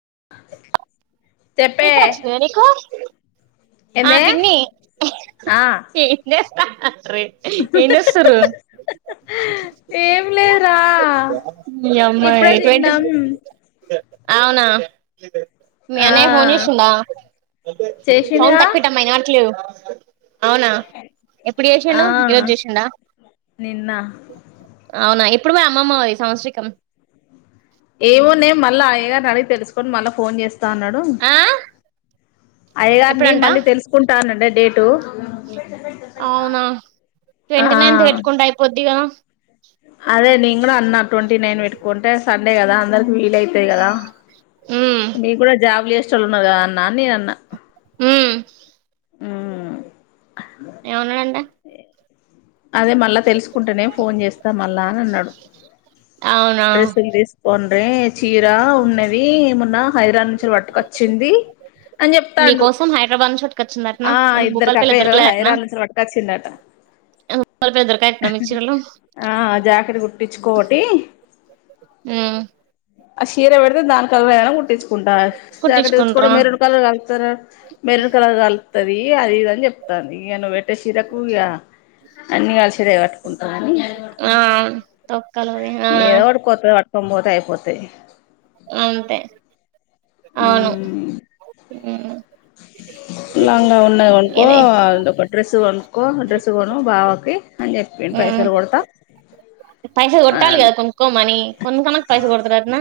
[inaudible] చెప్పే పీకర్ అచ్చింది గద నీకూ ఆ ఏందే పిన్నీ ఆ హ హ రేప్ ఏన్జేస్తురూ ఏం లేదురా నీయమ్మా ఇప్పుడే ట్వంటిస్ తిన్నాం అవునా ఆ మీయన్నే ఫోన్ జీషిందా చేసిండుగా అవునా ఎప్పుడు ఆ చేషిండు ఈరోజ్ జేసిండా నిన్న అవునా ఎప్పుడు మరి అమ్మమ్మ వది సంవత్సరికం ఏమోనే మళ్ళా అయ్యగార్నడిగి తెలుసుకొని మళ్ళ ఫోన్ జేస్తా అన్నడు ఆ అయ్యగార్నీ ఎప్పుడంట మళ్ళీ తెలుసుకుంటాన్నడే డేటు అవునా అ ట్వంటీ ఆ నైన్త్ పెట్టుకుంటే అయిపోద్ది కదా అదే నేంగుడా అన్నా ట్వంటీ నైన్ పెట్టుకుంటే సండే కదా అందకి వీలైతయ్ గదా ఉమ్ నీగ్గుడ జాబ్లు జేష్టోల్లున్నారు గదా అన్నా అన్ నేనన్న ఊ ఊ ఏవన్నడంట అదే మళ్ళ తెలుసుకుంటనే ఫోన్ చేస్త మళ్ళా అనన్నడు అవునా డ్రెస్సుల్ దీస్కో అన్న చీరా ఉన్నదీ మొన్నా హైదరాద్ నుంచొల్ పటుకొచ్చింది మీకోసం హైడ్రాబాద్ పట్కచ్చిందట్నా ఆ ఎందుకు ఇద్దరికి భూపాల్పల్ల అక్కయ్యలు దొరకలేదట్నా హైదరాబాద్ నుంచి పట్టుకొచ్చిండట ఆ జాకిట్ కుట్టిచ్చుకో ఓటీ ఊ ఆ చీర పెడితే దా కలర్ అయినా కుట్టించుకుంటా జాకెట్ తెచ్చుకొని కుట్టించుకుంట్రా మెరన్ కలర్ కలుతారు మెరున్ కలర్ కలుతది అది ఇదని చెప్తాంది ఇక నువ్వు పెట్టే చిరకు ఇగా అన్ని కలిసి చీర కట్టుకుంటమని ఆ తొక్కలువి ఆ ఏదో ఒకటి కొత్తది కట్టుకొని పోతే అయిపోతది అంతే అవును ఉమ్ ఉ లంగా ఉన్నాది కొనుకో అ ఒక డ్రెస్ కొనుక్కో డ్రెస్ కొను బావకి అని చెప్పిండు పైసలు కొడతా పైసలు కొట్టాలి అని కదా కొనుకోమని కొనుకునాక పైసలు కొడతడటన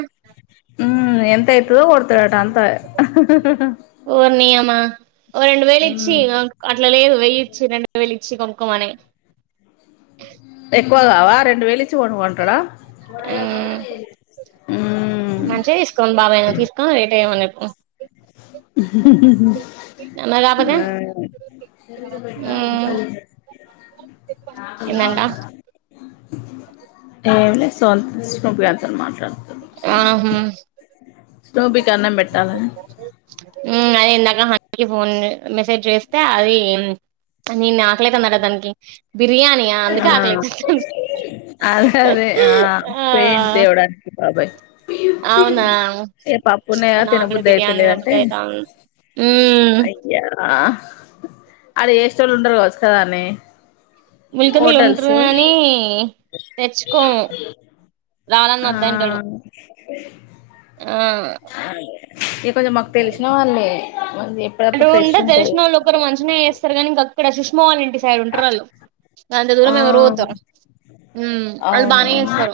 ఇపుడే కొడతట అంత ఒర్ ని యమా ఓ రెండు వేలు ఇచ్చి ఉమ్ అట్లా లేదు వెయ్యిచ్చి రెండువేలిచ్చి కొనుకోమని ఎక్కువ కావా రెండు వేలు ఇచ్చి కొనుకోమంటడ [unintelligible] మంచిగా తీసుకోడి బాబా ఏనా తీసుకొని రేట ఏమన్నా హామ్ మరి కాకపోతే ఆ అవుదద ఏందంట [unintelligible] ఏమి సొంతష్ణప అంతని మాట్లాడు [unintelligible] ఆహా స్నోబికన్నం పెట్టాలా అదే ఇందాక ఫోన్ మెసేజ్ చేస్తే అది నిన్న ఆకలయితాంది అట దానికి బిర్యానియా అందుకే ఆ ఆకలయితాంది దానికి అదే అదే ఆ పెయింట్ తేవడానికి బబాయి అవునా ఏ పప్పునే అబ్బ నాకు కూడా తినబుద్ధి బిర్యానీ అయితలేదంటే తినబుద్ధి అయితాంది మ్మ్ అయ్యా అది ఏ స్టోర్లో ఉండరు కావచ్చు కదానే ఉలికజలు ఉంటరు కాని తెచ్చుకోం రానన్న ఆ వద్దోంటడు ఇక కొంచెం మాకు తెలిసిన వాల్లే అంటే ఉంటరు తెలిసిన వాళ్ళు ఒకరు మంచిగనే చేస్తరు కానీ ఇంక అక్కడ సుష్మా వాళ్ళ ఇంటి సైడ్ ఉంటరు వాళ్ళు అంత ఆ దూరమెవరు పోతరు మ్మ్ వాళ్ళు బానే అవునవును చేస్తరు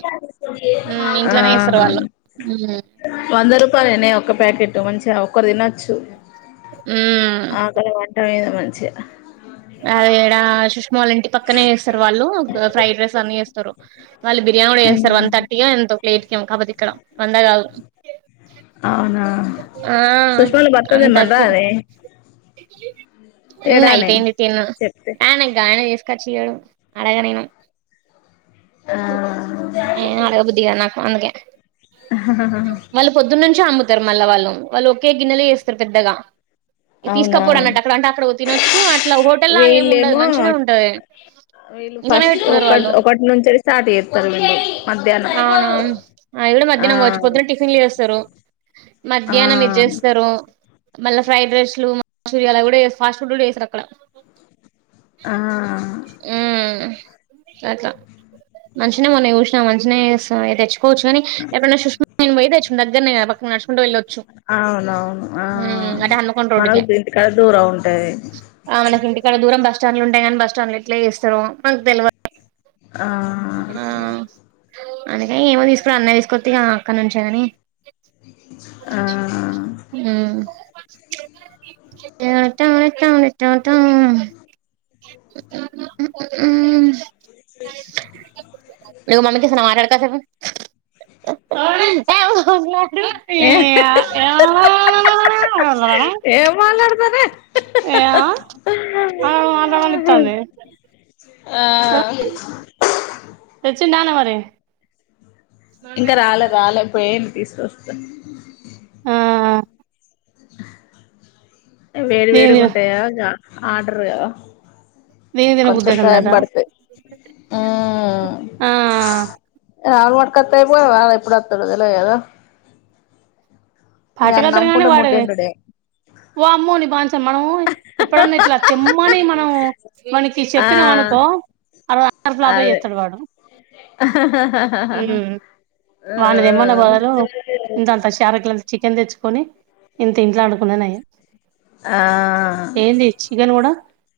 మ్మ్ ఆ ఇంట్లనే చేస్తరు వాళ్ళు మ్మ్ వంద రూపాయలేనే ఒక ప్యాకెట్ మంచిగా ఒకరు తినచ్చు మ్మ్ ఆకలి మంట లేదు మంచిగా అది ఎడ సుష్మాావాళ్ల ఇంటి పక్కనే చేస్తరు వాళ్ళు ఫ్రైడ్ రైస్ అన్ని చేస్తారు వాళ్ళు బిరియాని కూడా చేస్తరు వన్ థర్టీయొ ఎంతో ఒక ప్లేట్కేమో కాకపోతే ఇక్కడ వంద కాదు అవునా ఆ సుష్మాల భర్త అంత [unintelligible] తెమ్మని అచ్చ రాదే ఇ తేడానే అయిపోయింది తిన్న చెప్తే ఆయనకి ఆయనే చేసుకుంటడు [unintelligible] కక్ష అడగనేను ఆ ఏమొ అడగ బుద్ధిగాదు నాకు అందుకే హ హ హ హ చ అమ్ముతారు మళ్ళా వాళ్ళు వాళ్ళు ఒకే గిన్నెలొ చేస్తారు పెద్దగా అవునా తీసుకపోవడం అన్నట్టు అక్కడ అంటే అక్కడ తినొచ్చు అట్లా హోటల్ లాగా ఏమి ఉండదు వీళ్ళేమో మంచిగనే ఉంటది వీళ్ళు ఇంట్లోనే ఫస్ట్ పెట్టుకున్నారు ఒకటి వాళ్ళు ఒకటి నుంచి స్టార్ట్ చేస్తారు వీళ్ళు మధ్యాహ్నం అవునవును అది కూడ ఆ మధ్యాహ్నం పోవచ్చు పొద్దున టిఫిన్లు చేస్తరు ఆ మధ్యాహ్నం ఇది చేస్తారు మళ్ళీ ఫ్రైడ్ రైస్లు మంచూరియాలవి కూడా చేస్తరు ఫాస్ట్ ఫుడ్ కూడా చేస్తరు అక్కడ ఆ మ్మ్ అట్లా మంచిగానే మొన్న చూసినా మంచిగానే తెస్తా తెచ్చ పోవచ్చు కానీ ఎక్కడనా [unintelligible] పోయి దగ్గర పక్కన నడచుకుంట వెళ్ళచ్చు అవునవును ఆ అంటే హన్మకొండ మనం రోడ్డుకే ఇంటికాడా దూరం ఉంటాది ఆ మనకి ఇంటికాడ దూరం బస్టాండ్ ఉంటాయి కాని బస్ స్టాండ్ ఎట్లా చేస్తారో మాకు తెల్వదు ఆ అందుకని ఏమో తీసుకుర అన్నయ్య తీసుకొత్తే ఇగ అక్కడి నుంచే కాని ఆ ఊ [unintelligible] ఉ ఉ ఉ ఉహ్ [inaudible] [inaudible] [unintelligible] [unintelligible] ఏ ఏం మాట్లాడతానే ఏమో ఆ వాళ్ళు రవ్వ అందితాంది ఆ తెచ్చిండా ఆనా మరి ఇంకా రాలే రాలే పోయిండు తీసుకొస్తా ఆ వేడి దీని వేడి తిన గుంటయా ఆర్డర్ కదా దీని తిన కొంచం టైమ్ బుద్ధయితుందట పడతాది ఊ ఆ ఆ [unintelligible] ఎప్పుడు వత్తడో తెల్వదు కదా ఇగ అన్ని పట్టుకాత్తాడు కాని అమ్ముకుంటే వాడు ముడ్డెండుడే వామ్మో నిబంచన్ మనము ఎప్పుడన్నా ఇట్లా తెమ్మని మనం వానికి ఆ చెప్పినం అనుకో కో అరవై [unintelligible] చేస్తాడు వాడు మ్మ్ ా వాన్ని తెమన్నె బదులు ఇంతంత షారెట్లు ఛీ చికెన్ తెచ్చుకొని ఇంత ఇంట్లో వండుకునేది నయం ఆ ఏంది చికెన్ కూడా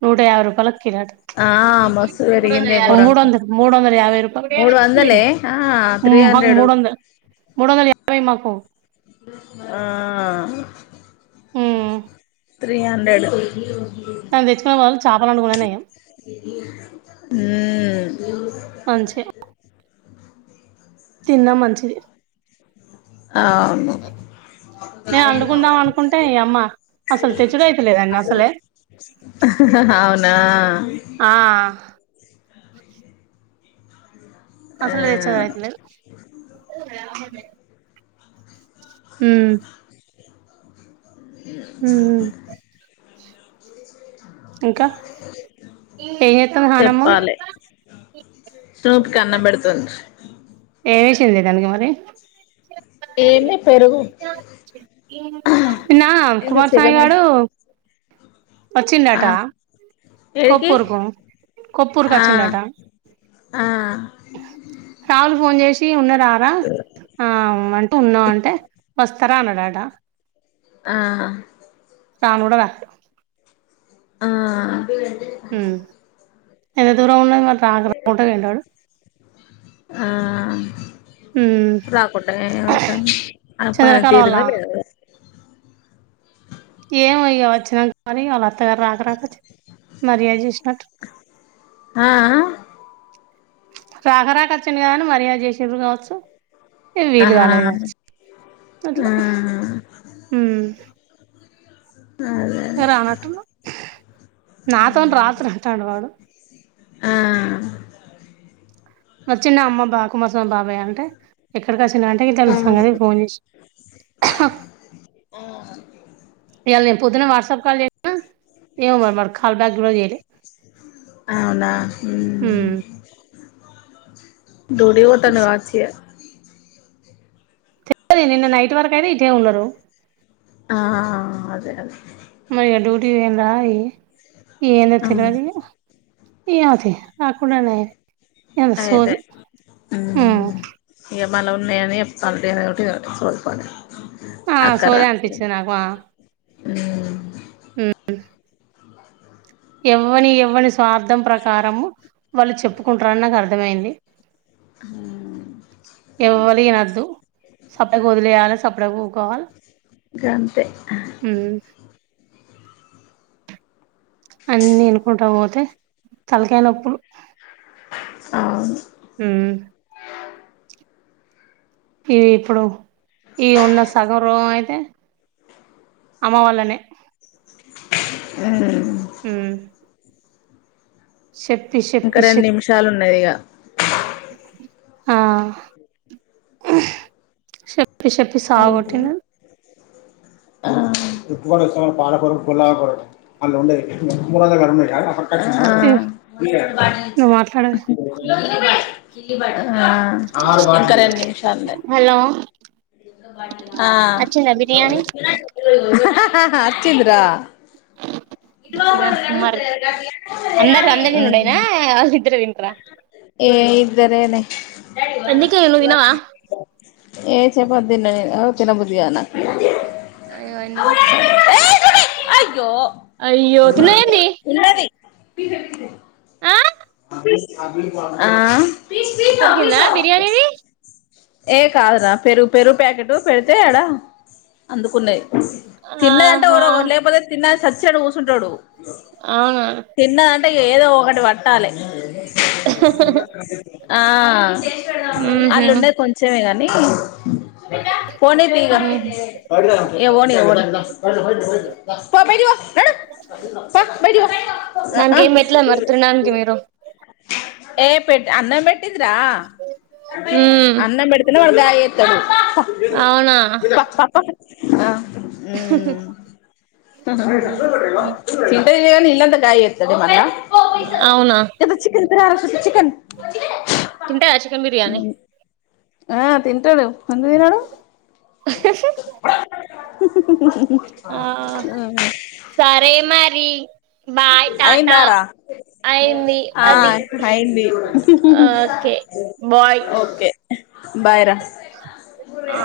నూట యాభై రూపాయల కి కిలో అంట ఆ మస్తు పెరిగిందే మూడు ఘోరంగా వంద మూడు వందల యాబై రూపాయ మూడు వందలే ఆ త్రీ మాకు హండ్రెడ్ మూడు వందలు మూడు వందల యాభై మాకు ఆ త్రీ హండ్రెడ్ ఆది తెచ్చుకునేవాళ్లు ఊ తిన్న మంచిది అవును మేము అండుకుందాం అనుకుంటే ఈ అమ్మ అసలు తెచ్చుడు అయితలేదండి అసలే అవునా ఆ ఆ అసలు వేచ్చ ఆయతు లేదు ఉ ఉ ఇంకా ఎం చెత్తంది నానమ్మ స్టూప్ కి అన్నం పేడుతుంది ఏమేసింది దానికి మరి ఏమి పెరుగు నిన్న ఆ ఏంటి కుమార్ సాయి చికెన్ గాడు ఆ వచ్చిండటా ఏడికి కొప్పుూరుకు కొప్పుూరుకు ఆ వచ్చిండాట ఆ కావులు ఫోన్ చేసి టీ ఉన్న రారా ఆ అంటే ఉన్నా అంటే వస్తారా అన్నాడాట ఆహా కాణూ గూడా కాద్ ఆ ఎంత దూరం ఉన్నాం వాడు రాకొకుంట పోయిండాడు? ఆ ఉమ్ రాకంటే ఏమైతంది. ఆయనక్ పని చంద్రకళ వాళ్ళ తీరిందో లేదో ఏమో ఇగ వచ్చినా గానీ వాళ్ళత్తగారు రాకరాక వచ్ మర్యాద్ చేస్ ఆఆ రాకరాక వచ్చిండుగాని మర్యాద్ చేసిర్రు గావచ్చు. ఇగ ఆ వీలుగాలేదు గావచ్చు. ఆ అట్లా ఉమ్ అదే ఇగ అదే రానట్టుండు. నాతోన్ రాత్ర అంటాడు వాడు ఆ వచ్చిన్డా అమ్మ బా కుమర్సామ్ బాబాయ్యాంటే ఎక్కడికి వచ్ చ్చిరంటే [unintelligible] ఆ తెళ్ల సంగతే ఫోన్ చేస్నా ఇయాల నేను పొద్దున వాట్స్అప్ కాల్ చేసిన. ఏమో వాడ్ కాల్ బ్యాక్ గూడా చెయ్లే అవునా ఉమ్ డ్యూటీకి ఓతండు గావచ్చు. ఇగ చెప్తాది నిన్న నైట్ వరకు అయినా ఇటుే ఉన్నారు. ఆ అదే అదే మరి ఇగ డ్యూటీక్ పోయిరా. ఇగ్ ఏందో ఉమ్, తెలవది. ఇయ్యోంతి రాకుంటమయే అయిపే ఉమ్ ఇగ మనం ఉన్నాయాని చెప్తాళ్ళు లేదంటే సోల్పనే ఆ అక్కర సోదే అనిపించింది [inaudible] ఉమ్ ఉహ్ హు ఎవ్వని ఎవ్వని స్వార్థం ప్రకారము, వాళ్ళు చెప్పుకుంటార నాకు అర్థమైంది. ఉహ్ ఎవ్వలి ఈనద్దు. సప్డేక్ వదిలేయాల, సప్డేక ఊకోవాల. అంతే ఆ అన్ని ఇనుకుంటా పోతే తలకాయ్ నొప్పులు. అవున్ ఉమ్ ఇవి ఇప్పుడు ఇగో ఉన్న సగం రూమ్ అయితే అమ వాళ్లనే ఉహ్ హు శేప్పి ఇంకా శేప్పి రెండు శేప్ నిమిషాలు ఉన్నది ఇక ఆ సేప్ ప్పిసేప్పి అదేంటి సావగొట్టిన ఆ నువ్వు మాట్లాడవే ఆ ఆ ఇంకా రెండు నిమిషాలు ఉన్నద్ ఆ ఆ అచ్చింద్రా కినాక్ కుమార్రి. అందరూ అందరూ తినుడేనా వాళ్ళిద్దరే తింట్రా? ఏవే ఇద్దరేనే ఎందుకే నువ్వు వా తినవా ఏ చేపాదిన్న నేన్ అవ్ తిన బుద్దిగాద్ నాక్ ఏ అయ్యో ఎందుకు చూడే అయ్యో అయ్యో తిన్నవేంది ఉన్నది పీట తీసెయ్ ఆ ఆ కొరికిందా బిర్యానీ ది ఏ కాదురా పెరు పెరుగు ప్యాకెట్ పెడితే ఆడ అందుకున్నది తిన్నదంటే ఆహా ఎవరో ఒకని లేకపోతే తిన్నది సచ్చినట్టు కూసుంటాడు అవునా తిన్నదంటే ఏదో ఒకటి పట్టాలె ఆ ఊహూ అళ్లున్నది కొంచెమే గానీ పో ఊహూ బయటికి పో నడు పో బయటికి పో దానికి ఉ ఏం పెట్టలే మరి ఊ తినడానికి మీరు ఏ పెట్ అన్నం పెట్టిందిరా ఉమ్ అన్నం పెడితేనే వాడు బ్యాగ్ ఎ తాడు అవునా [unintelligible] తింటే ఉమ్ తినే గానీ ఇల్లంతా ఖాళీ [inaudible] మళ్ళా అవునా తేపో చికెన్ [inaudible] చికెన్ తింటయా చికెన్ బిర్యానీ ఆ తింటాడు ఎందుకు తినడు ఆ అవును సరే మరి బాయ్ టాటా అయ్యిందా రా అయింది ఆ అది అయ్యింది ఓకే బాయ్ ఓకే బాయ్ రా ఆ